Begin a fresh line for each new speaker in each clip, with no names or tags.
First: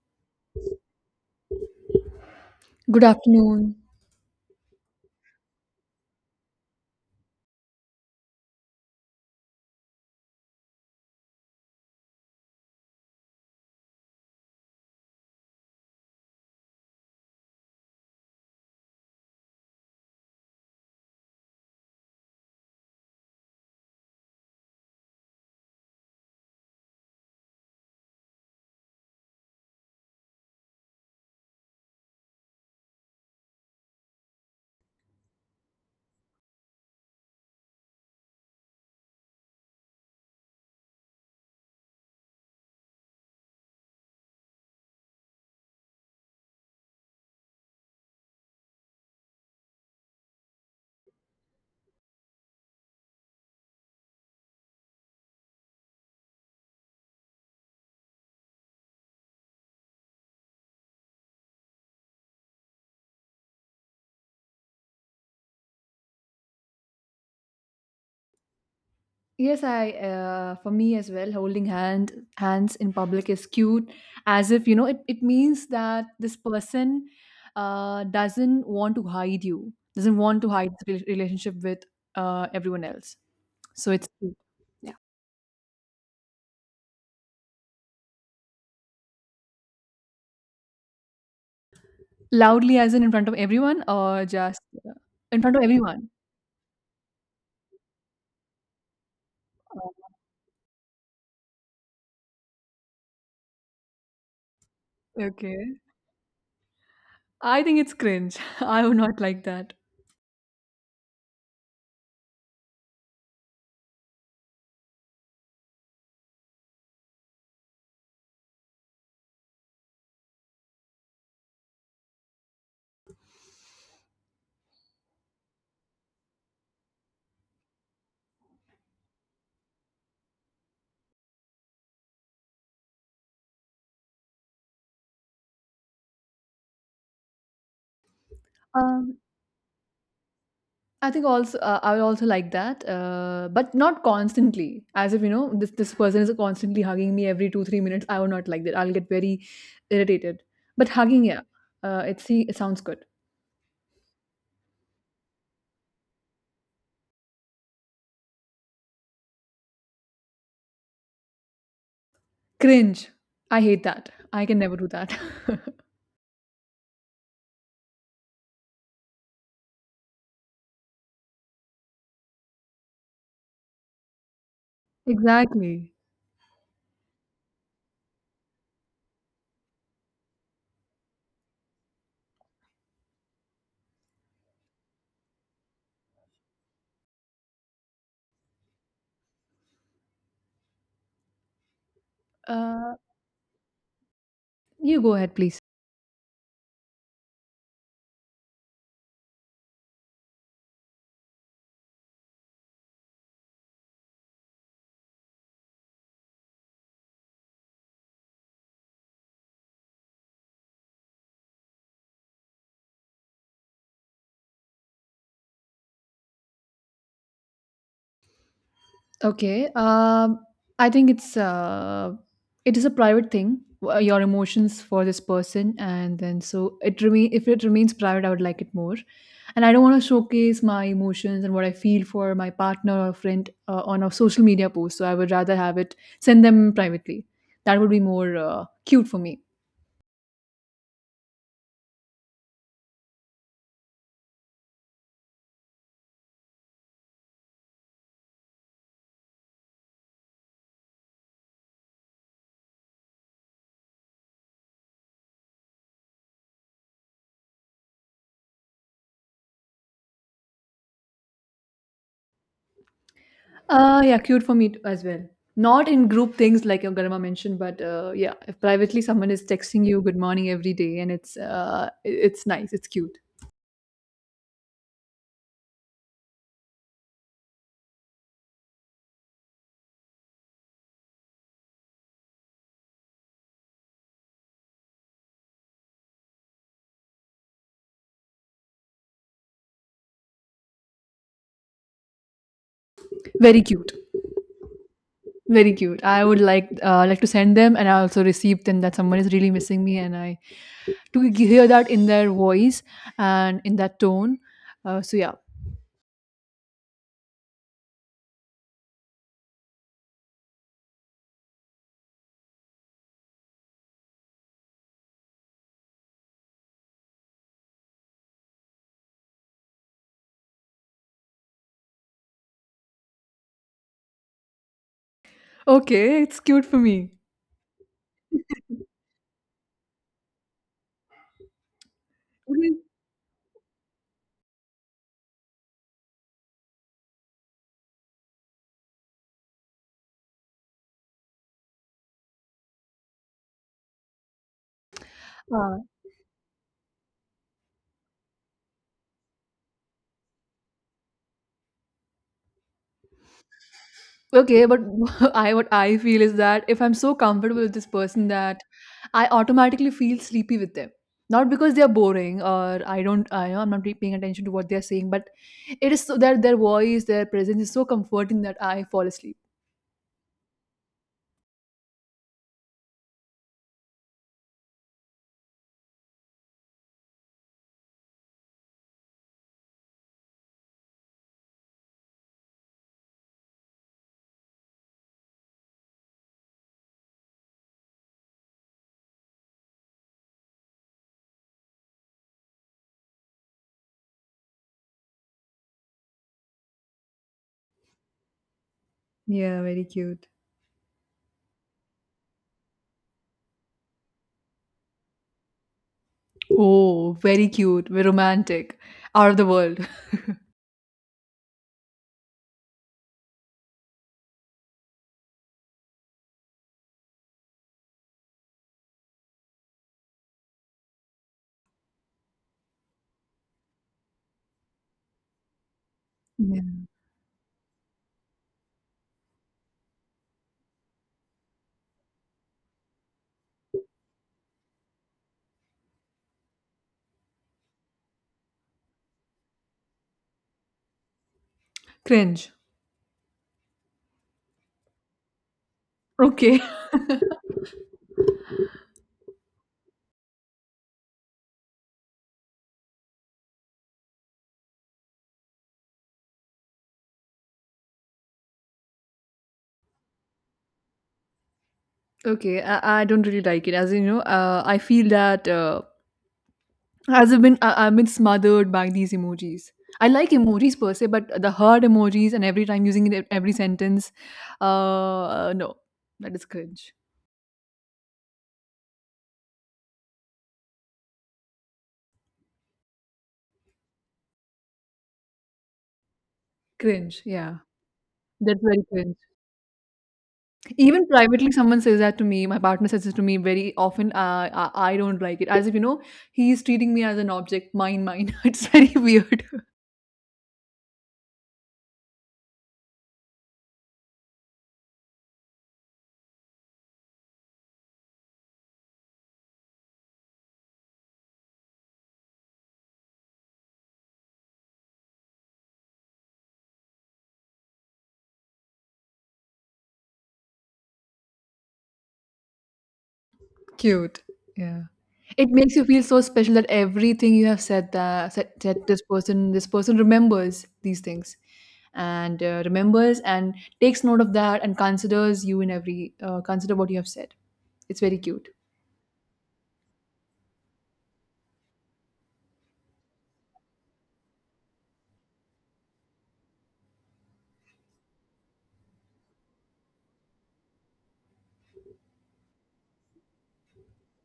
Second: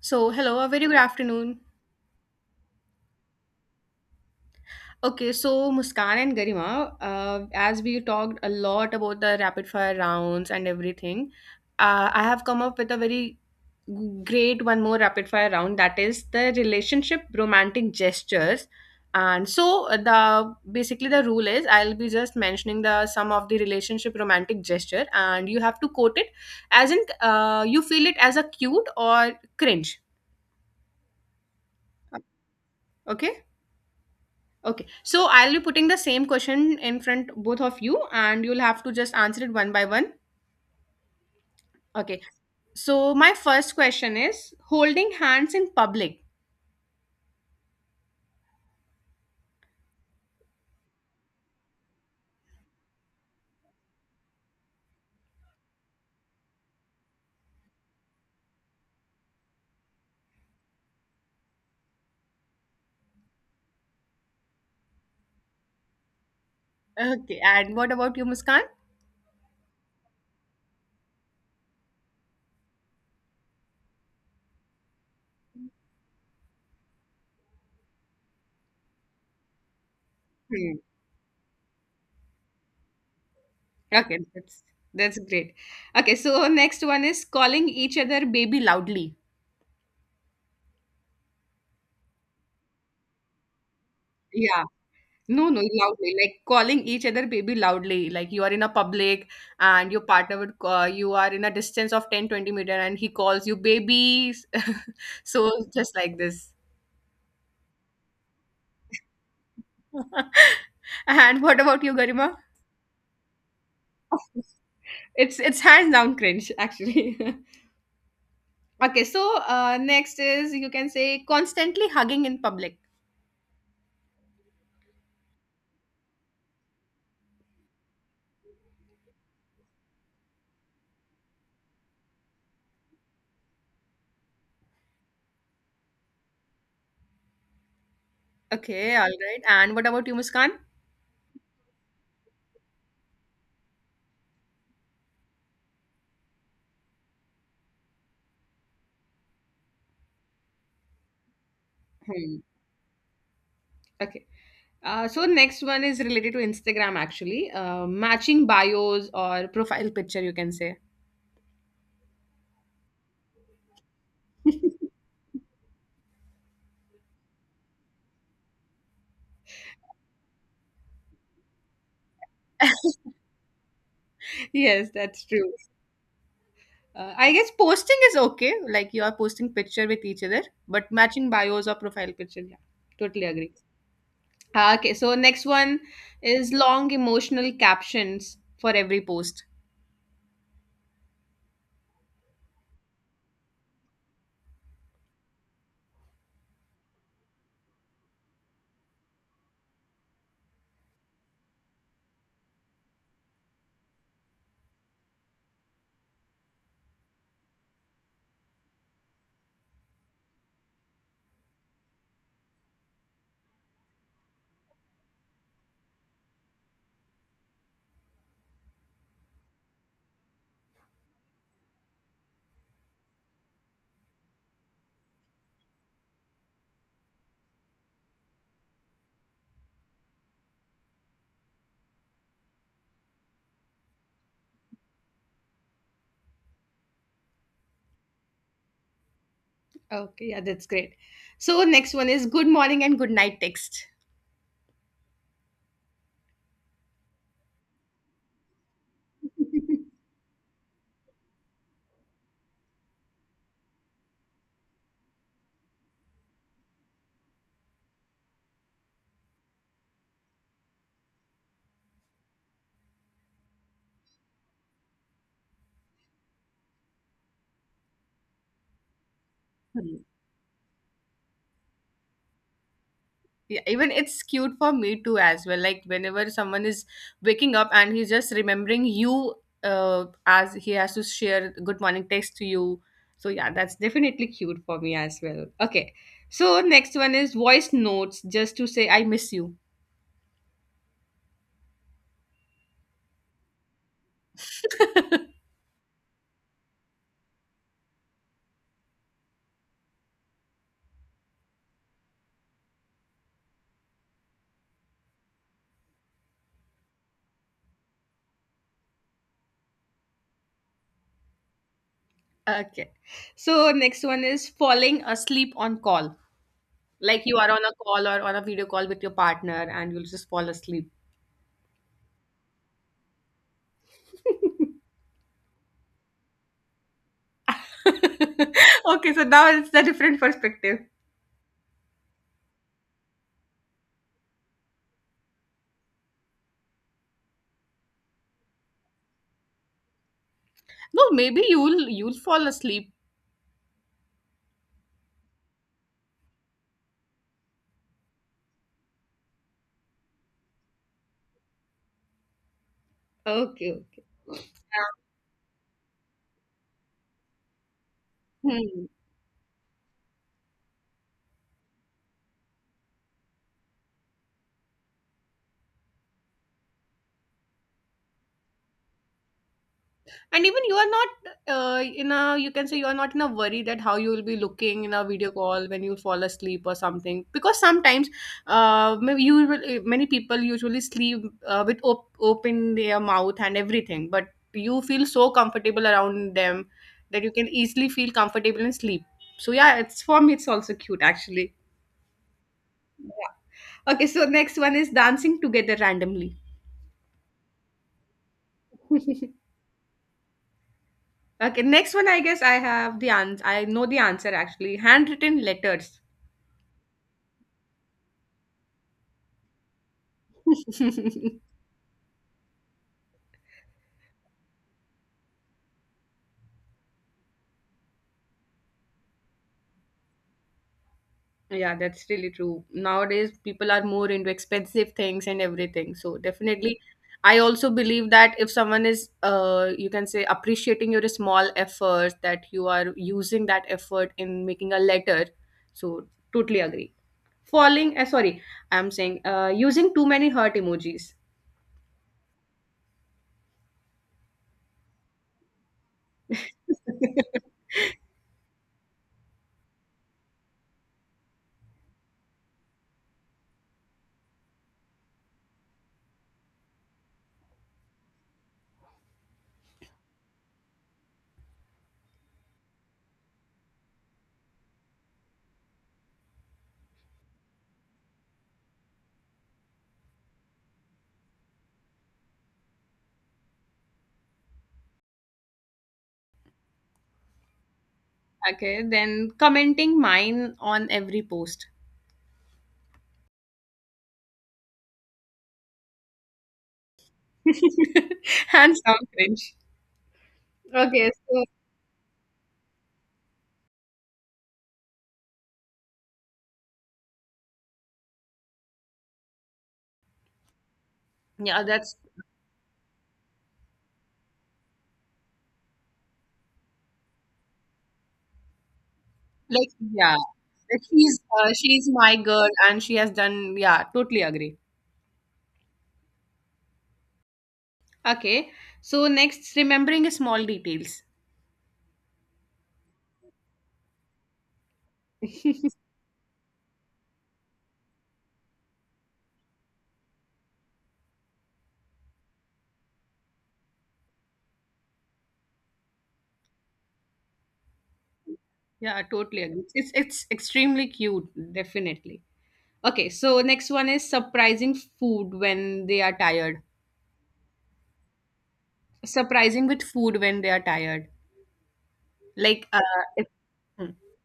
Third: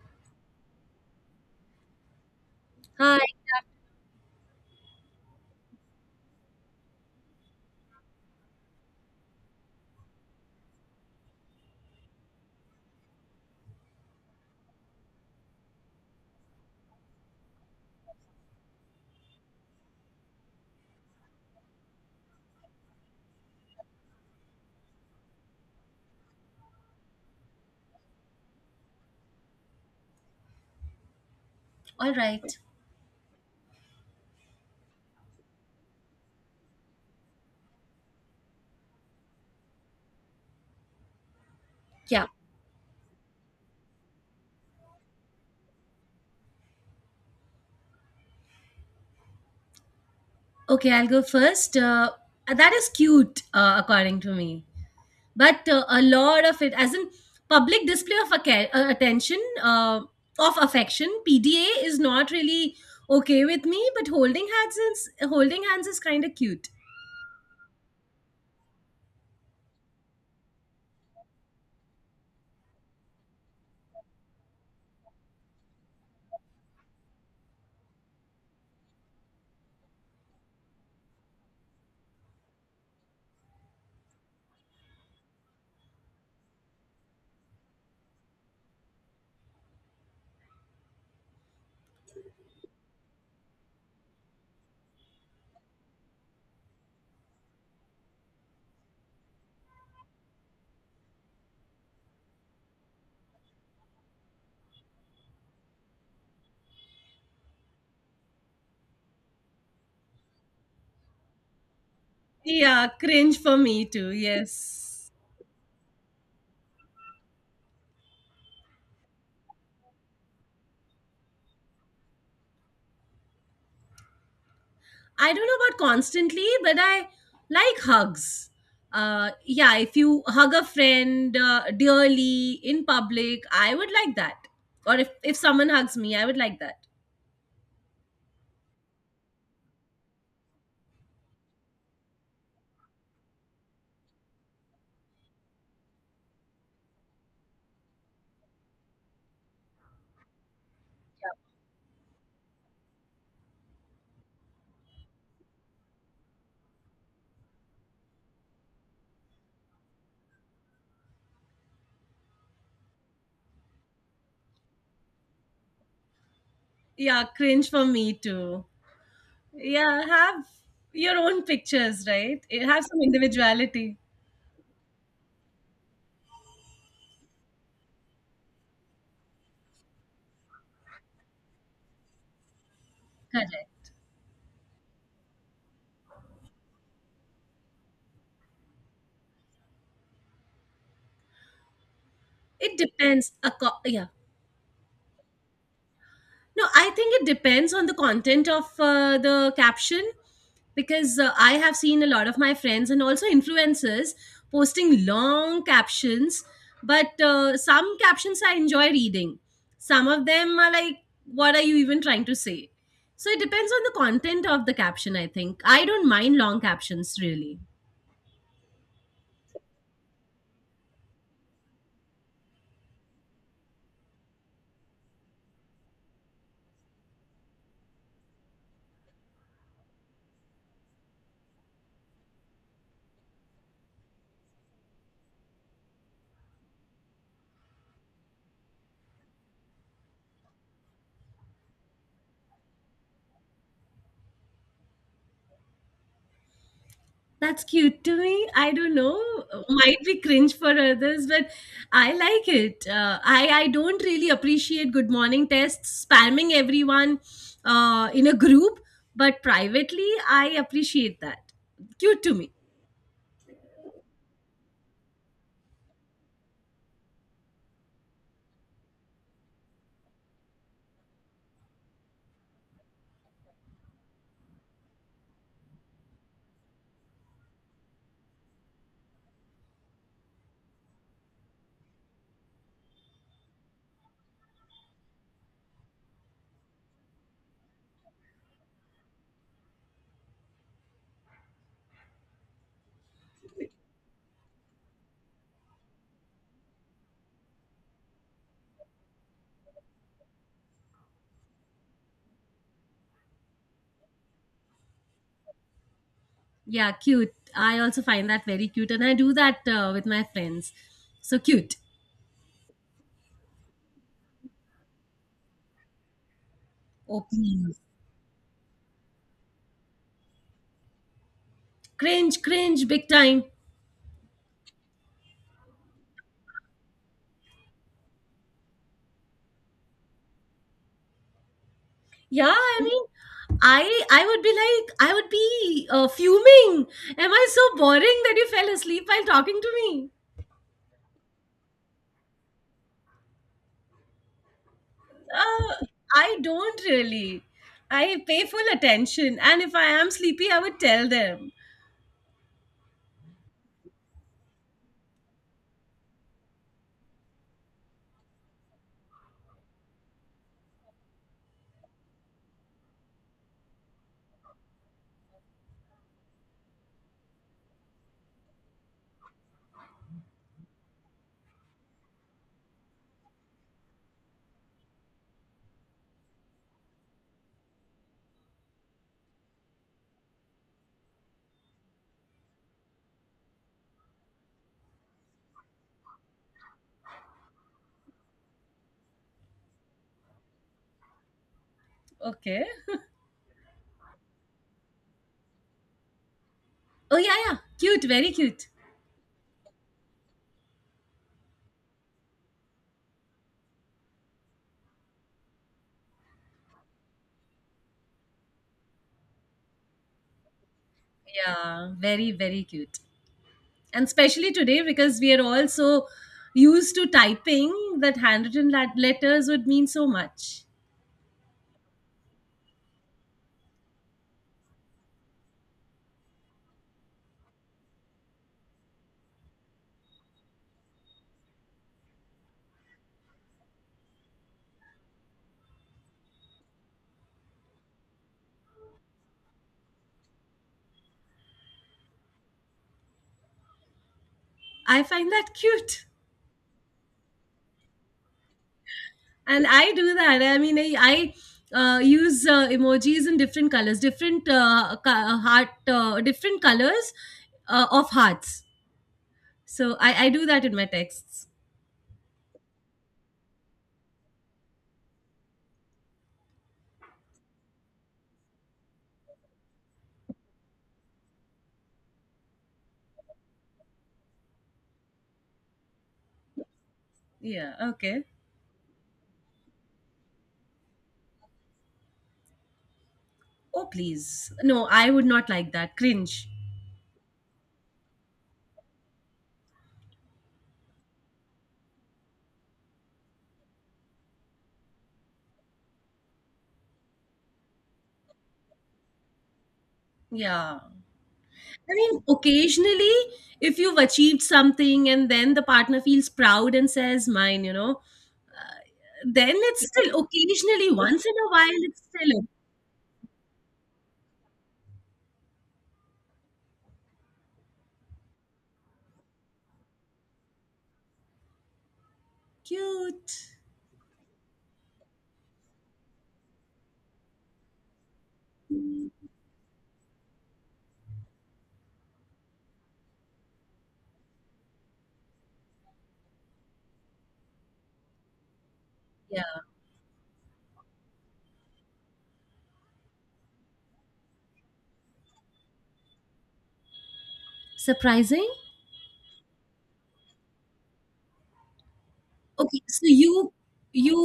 So, hello, a very good afternoon.
Good
Hi.
afternoon.
Okay, so Muskan and Garima, as we talked a lot about the rapid fire rounds and everything, I have come up with a very great one more rapid fire round, that is the relationship romantic gestures. And so the basically the rule is I'll be just mentioning the some of the relationship romantic gesture, and you have to quote it as in you feel it as a cute or cringe.
All right.
Okay. Okay, so I'll be putting the same question in front both of you, and you'll have to just answer it one by one. Okay,
Yeah.
so my first question is holding hands in public.
Okay, I'll go first. That is cute, according to me. But a lot of it, as in public display of attention, of affection, PDA is not really okay with me. But holding hands is kind of cute.
Okay, and what about you, Muskan?
Yes, I for me as well, holding hands in public is cute, as if you know it means that this person doesn't want to hide you, doesn't want to hide
Hmm.
the relationship with everyone else. So it's
Okay,
cute.
that's
Yeah.
great. Okay, so next one is calling each other baby loudly.
Loudly, as in front of everyone, or just
Yeah,
uh, in
no,
front
no,
of everyone.
loudly, like calling each other baby loudly. Like you are in a public and your partner would call, you are in a distance of 10, 20 meter, and he calls you babies. So
Okay,
just like this.
I think it's cringe. I would not like that.
And what about you, Garima?
Yeah, cringe for me too. Yes.
It's hands down cringe, actually. Okay, so next is you can say constantly hugging in public.
I don't know about constantly, but I like hugs. Yeah, if you hug a friend dearly in public, I would like that. Or if someone hugs me, I would like that.
Okay, all
Um,
right. And what about you, Muskan?
I think also I would also like that, but not constantly. As if you know, this person is constantly hugging me every 2-3 minutes. I would not like that. I'll get very irritated. But hugging, yeah, it
Hmm.
see it sounds good.
Okay. So next one is related to Instagram actually. Matching bios or profile picture, you can say.
Cringe, I hate that. I can never do that.
Yeah, cringe for me too. Yeah, have your own pictures, right? Have some individuality.
Yes, that's true.
Exactly.
I guess posting is okay, like you are posting picture with each other, but matching bios or profile picture, yeah, totally agree.
Correct.
Ah, okay, so next one is long emotional captions for every post.
It
Uh,
depends.
you go ahead, please.
No, I think it depends on the content of the caption because I have seen a lot of my friends and also influencers posting long captions. But some captions I enjoy reading. Some of them are like, what are you even trying to say? So it depends on the content of the caption, I think. I don't mind long captions really.
Okay. I think it is a private thing. Your emotions for this person, and then so it remain. If it remains private, I would like it more. And I don't want to showcase my emotions and what I feel for my partner or friend on a social media post. So I would rather have it send them privately. That would be more cute for me.
Okay, yeah, that's great. So next one is good morning and good night text.
That's cute to me. I don't know. Might be cringe for others, but I like it. I don't really appreciate good morning texts spamming everyone in a group, but privately I appreciate that. Cute to me.
Yeah, cute for me as well. Not in group things like your grandma mentioned, but yeah, if privately someone is texting
Hmm.
you good morning every day, and it's it's nice, it's cute,
Yeah, even it's cute for me too as well. Like whenever someone is waking up and he's just remembering you as he has to share good morning text to you. So yeah, that's definitely cute for me as well. Okay. So next one is voice notes just to say I miss you.
very cute, very cute. I would like to send them, and I also receive them that someone is really missing me, and I hear that in their voice and in that tone. Uh, so yeah,
Yeah, cute. I also find that very cute, and I do that with my friends. So cute.
Okay. So next one is falling asleep on call. Like you are on a
Open.
call or on a video call with your partner and you'll just fall asleep.
Cringe, cringe, big time.
okay, it's cute for me.
Okay, so now it's a different perspective.
Yeah, I mean, I would be like, I would be fuming. Am I so boring that you fell asleep while talking to me?
No, maybe you'll fall asleep.
Uh,
Okay.
I don't really. I pay full attention, and if I am sleepy, I would tell them.
Okay, okay.
Okay, but I what I feel is that if I'm so comfortable with this person
Yeah.
that
Hmm.
I automatically feel sleepy with them. Not because they are boring or I don't I I'm not really paying attention to what they are saying, but it is so that their voice, their presence is so comforting that I fall asleep.
And even you are not in a, you can say you are not in a worry that how you will be looking in a video call when you fall asleep or something, because sometimes maybe you will- eh, many people usually sleep with open their mouth and everything, but you feel so comfortable around them that you can easily feel comfortable and sleep, so yeah, it's, for me it's also cute actually,
Okay.
yeah. Okay, so next one is dancing together randomly.
Oh yeah, yeah. Cute, very cute.
Yeah, very cute.
Okay, next one, I guess I have the answer. I know the answer actually. Handwritten letters.
Oh, very cute, very romantic, out of the world.
Yeah, very very cute. And especially today because we are all so used to typing that handwritten letters would mean so much.
Yeah, that's really true. Nowadays, people are more into expensive things and everything. So
Yeah.
definitely, I also believe that if someone is, you can say appreciating your small efforts, that you are using that effort in making a letter. So totally agree. Falling, uh, sorry, I'm saying, using too many heart emojis.
Cringe.
I find that cute.
Okay.
And I do that, I mean, I use emojis in different colors, different heart, different colors of hearts, so I do that in my texts.
Okay, I don't really like it. As in, you know, I feel that as I- I've been smothered by these emojis. I like emojis per se, but the hard emojis and every time using it in every sentence, no, that is cringe.
Yeah, okay.
Okay, then commenting mine on every post.
Oh please, no, I would not like that. Cringe.
Cringe, yeah, that's
And
very
some
cringe.
cringe.
Even
Okay, so
privately, someone says that to me. My partner says it to me very often. I I don't like it, as if you know he is treating me as an object. Mine, mine. It's very weird.
Yeah,
yeah,
I
that's
mean occasionally, if you've achieved something and then the partner feels proud and says mine, you know, then
like,
it's
yeah,
still
that
occasionally,
she's
once in a
uh,
while,
she's
it's
my
still
girl, and she has done, yeah, totally agree. Okay, so next, remembering small details.
cute.
Cute. Yeah. It makes you feel so special that everything you have said this person remembers these things and remembers and takes note of that and considers you in every consider what you have said. It's very cute.
Yeah, totally
Yeah,
agree. It's extremely cute, definitely. Okay, so next one is surprising food when they are tired.
surprising.
Surprising with food when they are tired, like
Okay, so
if,
you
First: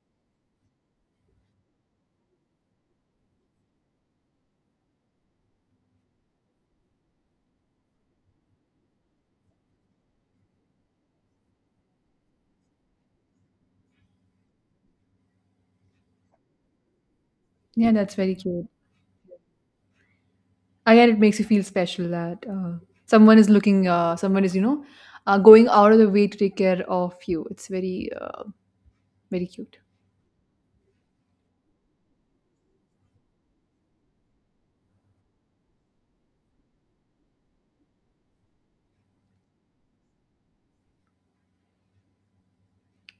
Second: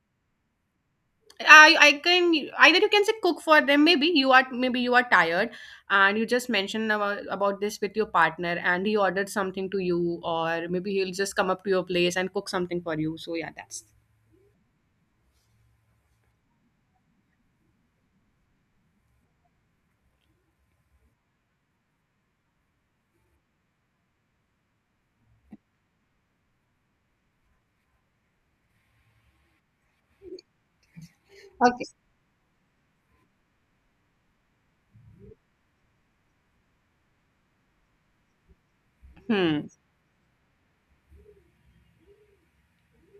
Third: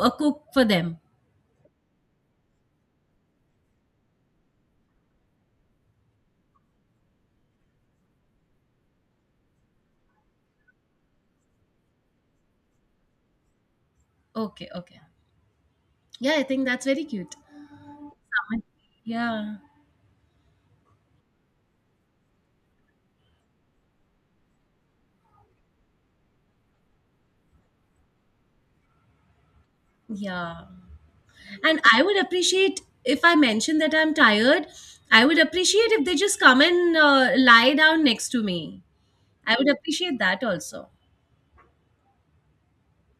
cook for them.
I can, either you can say cook for them. Maybe you are tired, and you just mentioned about this with your partner, and he ordered something to you, or maybe he'll just come up to your place and cook something for you. So yeah, that's
Okay, okay. Yeah, I think that's very cute.
Yeah, that's very
Someone-
cute.
yeah,
Again, it makes you feel special that someone is, you know, going out of the way to take care of you. It's very, very cute.
yeah. And
okay.
I would appreciate if I mention that I'm tired. I would appreciate if they just come and lie down next to me. I would
Hmm,
appreciate that also.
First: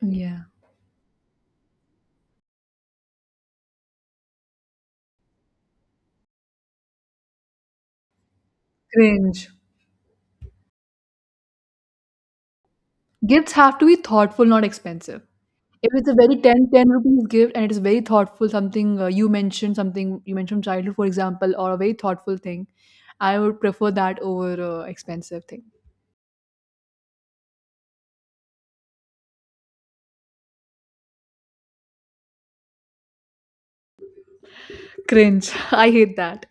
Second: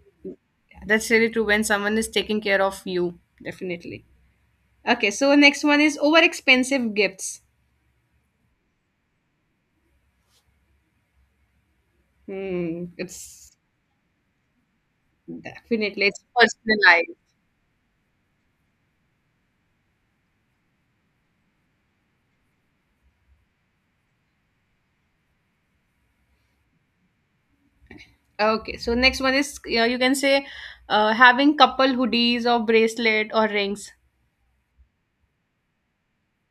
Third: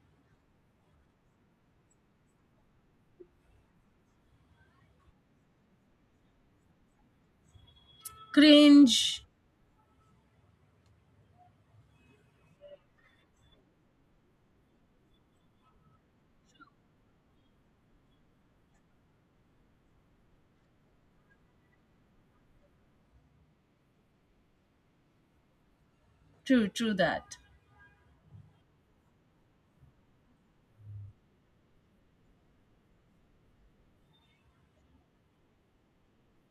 Yeah.
yeah, that's really true. When someone is taking care of you, definitely. Okay, so next one is over expensive gifts.
Cringe.
Cringe.
Hmm, it's
Gifts have to be thoughtful, not expensive. If
definitely
it's a
it's
very ten
personalized.
rupees gift and it's very thoughtful, something you mentioned, something you mentioned from childhood, for example, or a very thoughtful thing, I would prefer that over expensive thing.
True, true that.
Okay, so next one is, yeah, you can say having couple hoodies or bracelet or rings.
Cringe. I hate that.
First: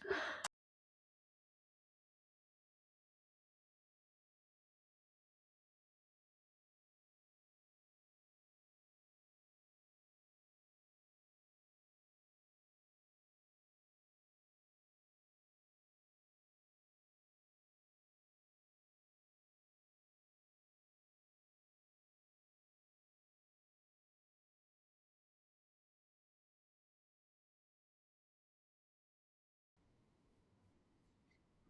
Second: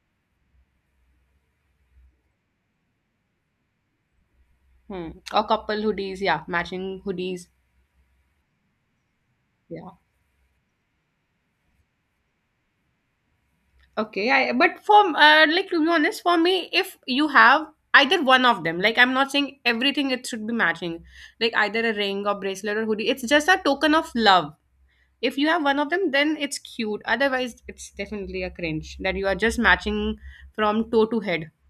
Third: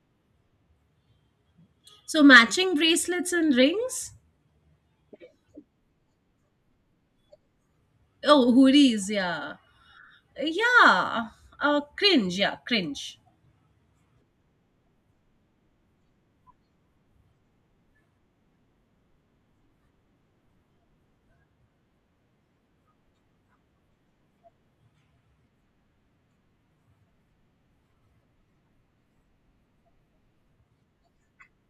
So matching bracelets and rings.
Hmm. Or couple hoodies, yeah, matching hoodies,
Oh, hoodies. Yeah,
yeah.
yeah. Cringe. Yeah, cringe.
Okay, I but for like, to be honest, for me, if you have either one of them, like I'm not saying everything it should be matching, like either a ring or bracelet or hoodie, it's just a token of love. If you have one of them, then it's cute. Otherwise, it's definitely a cringe that you are just matching from toe to head.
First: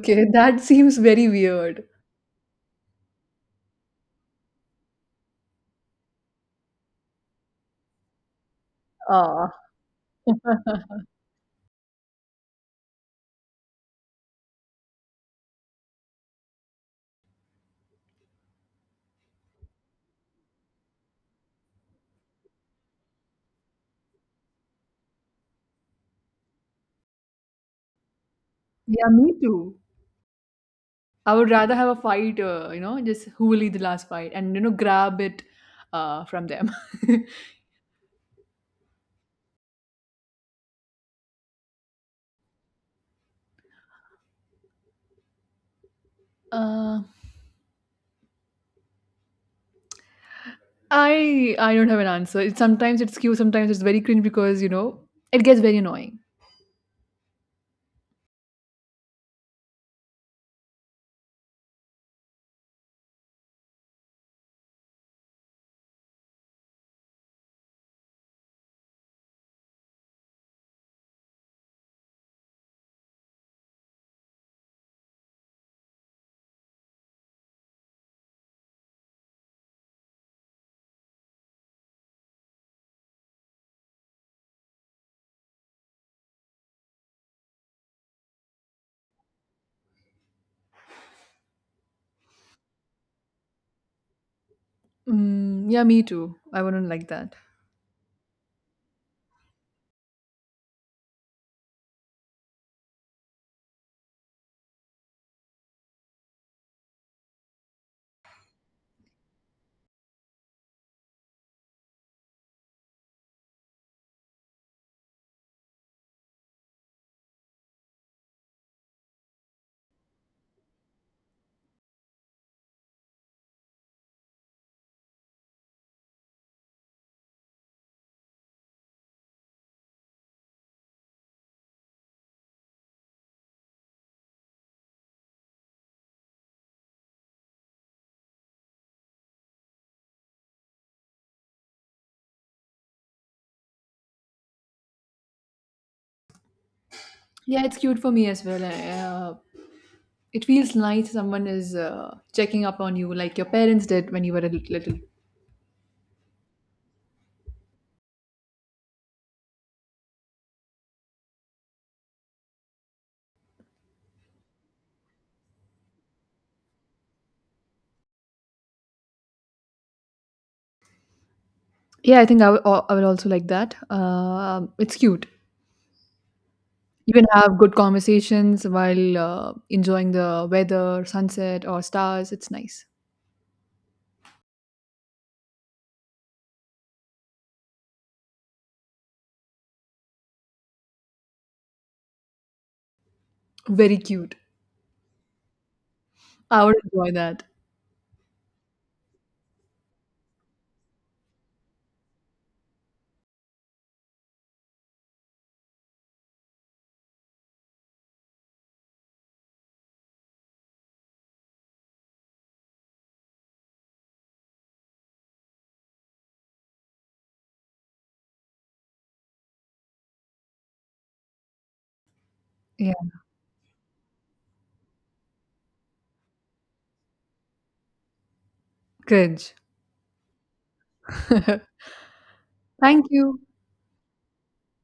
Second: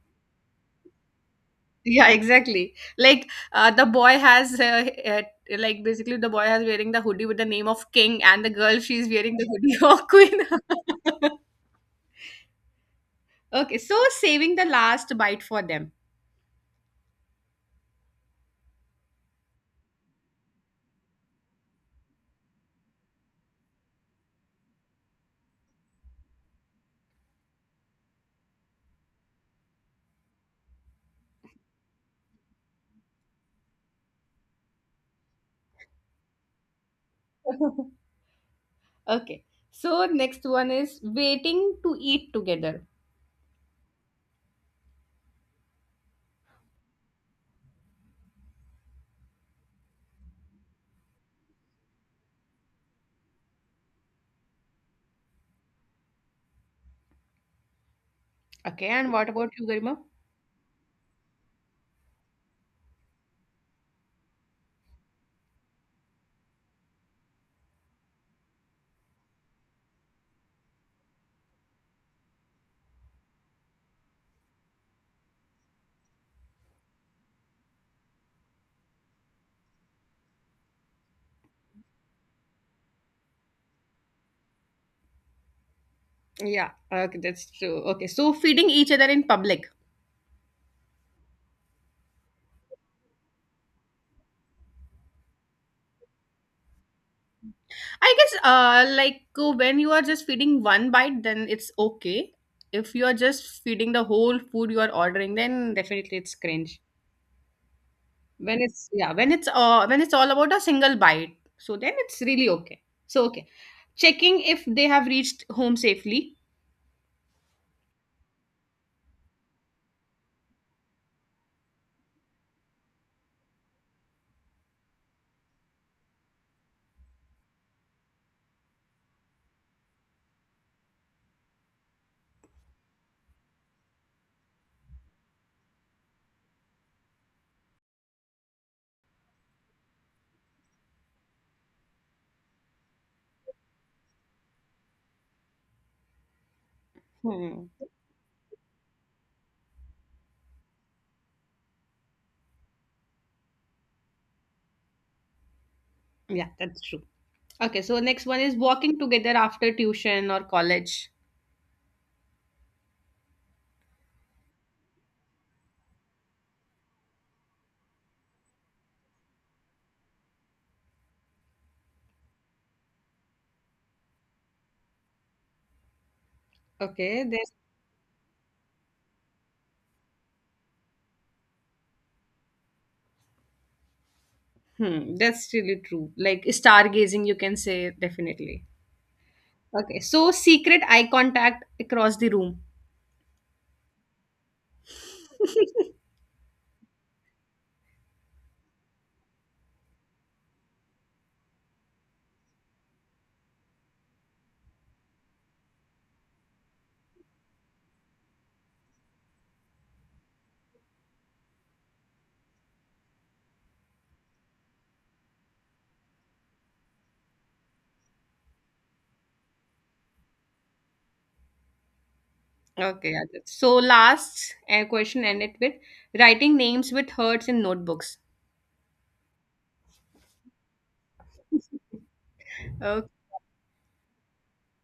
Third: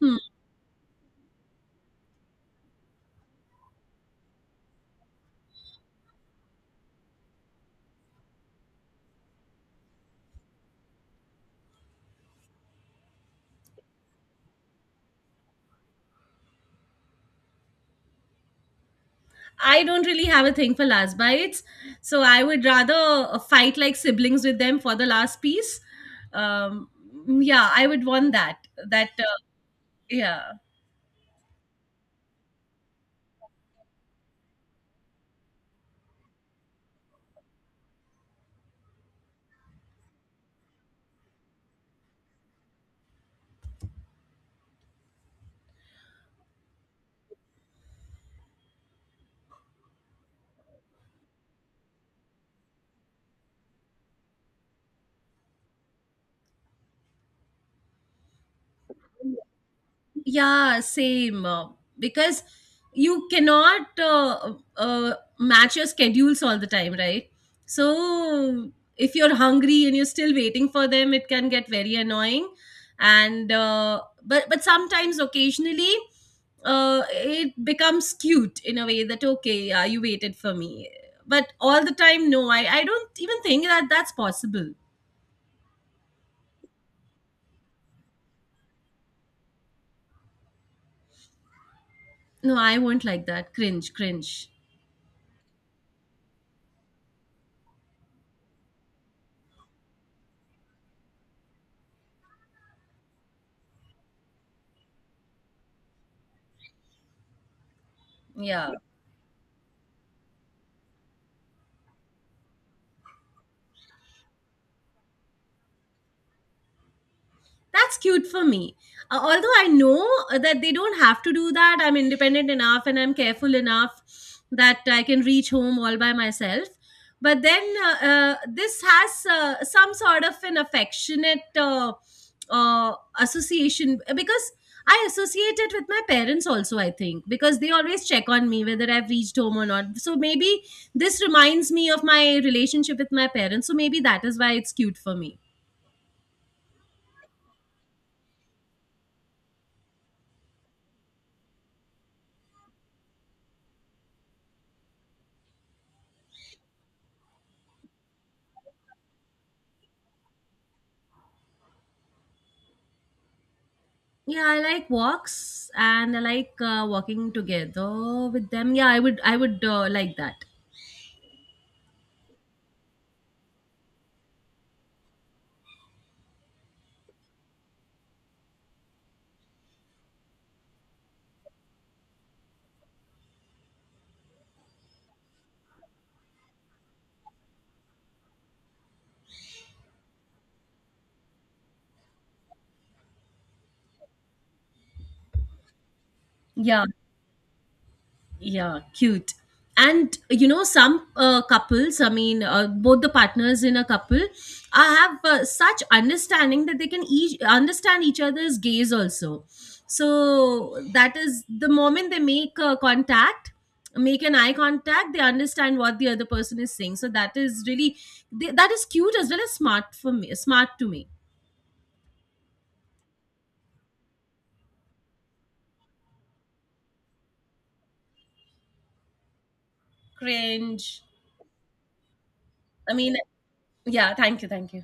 Hmm.
that seems very weird.
Yeah, exactly. Like the boy has like, basically the boy has wearing the hoodie with the name of king, and the girl, she's wearing the
Ah,
hoodie of queen. Okay, so saving the last bite for them.
I don't really have a thing for last bites, so I would rather fight like siblings with them for the last piece. Um, yeah, I would want that.
yeah,
That
me
uh,
too.
yeah.
I would rather have a fight, you know, just who will lead the last fight and, you know, grab it from them.
Okay. So next one is waiting to eat together.
Um I don't have an answer. It's sometimes it's cute, sometimes it's very cringe because you know it gets very annoying.
Okay, and what about you, Garima?
Yeah, same. Because you cannot match your schedules all the time, right? So if you're hungry and you're still waiting for them, it can get very annoying. And but sometimes occasionally, it becomes cute in a way that okay, yeah, you waited for me. But all the time, no, I don't even think that that's possible.
Yeah, okay, that's true. Okay, so feeding each other in public.
No, I won't like that. Cringe, cringe.
Mm, yeah, me too. I wouldn't like that.
I guess when you are just feeding one bite, then it's okay. If you are just feeding the whole food you are ordering, then definitely it's cringe. When
Yeah.
it's yeah, when it's all about a single bite, so then it's really okay. So okay. Checking if they have reached home safely.
That's cute for me. Although I know that they don't have to do that, I'm independent enough and I'm careful enough that I can reach home all by myself. But then this has some sort of an affectionate uh, association because I associate it with my parents also, I think, because they always check on me whether I've reached home or not. So maybe this reminds me of my relationship with my parents. So maybe that is why it's cute for me.
Yeah,
Hmm.
it's cute for me as well. Uh, it feels nice someone is checking up on you like your parents did when you were a little.
Yeah, that's true. Okay, so next one is walking together after tuition or college.
Yeah, I like walks and I like walking together with them. Yeah, I would like that.
Yeah, I think I will also like that. It's cute. You
Okay,
can
there's
have good conversations while enjoying the weather, sunset, or stars. It's nice.
hmm, that's really true. Like stargazing, you can say, definitely. Okay, so secret eye contact across the room.
Very cute. I would
Yeah,
enjoy that.
yeah, cute. And you know, some couples, I mean, both the partners in a couple, have such understanding that they can each understand each other's gaze also. So that is the moment they make make an eye contact, they understand what the other person is saying. So that is really that is cute as well as smart for me, smart to me.
Yeah.
Okay, yeah, so last question ended with writing names with hearts in notebooks.
Cringe.
Cringe. I
Thank
mean,
you.
yeah, thank you, thank you.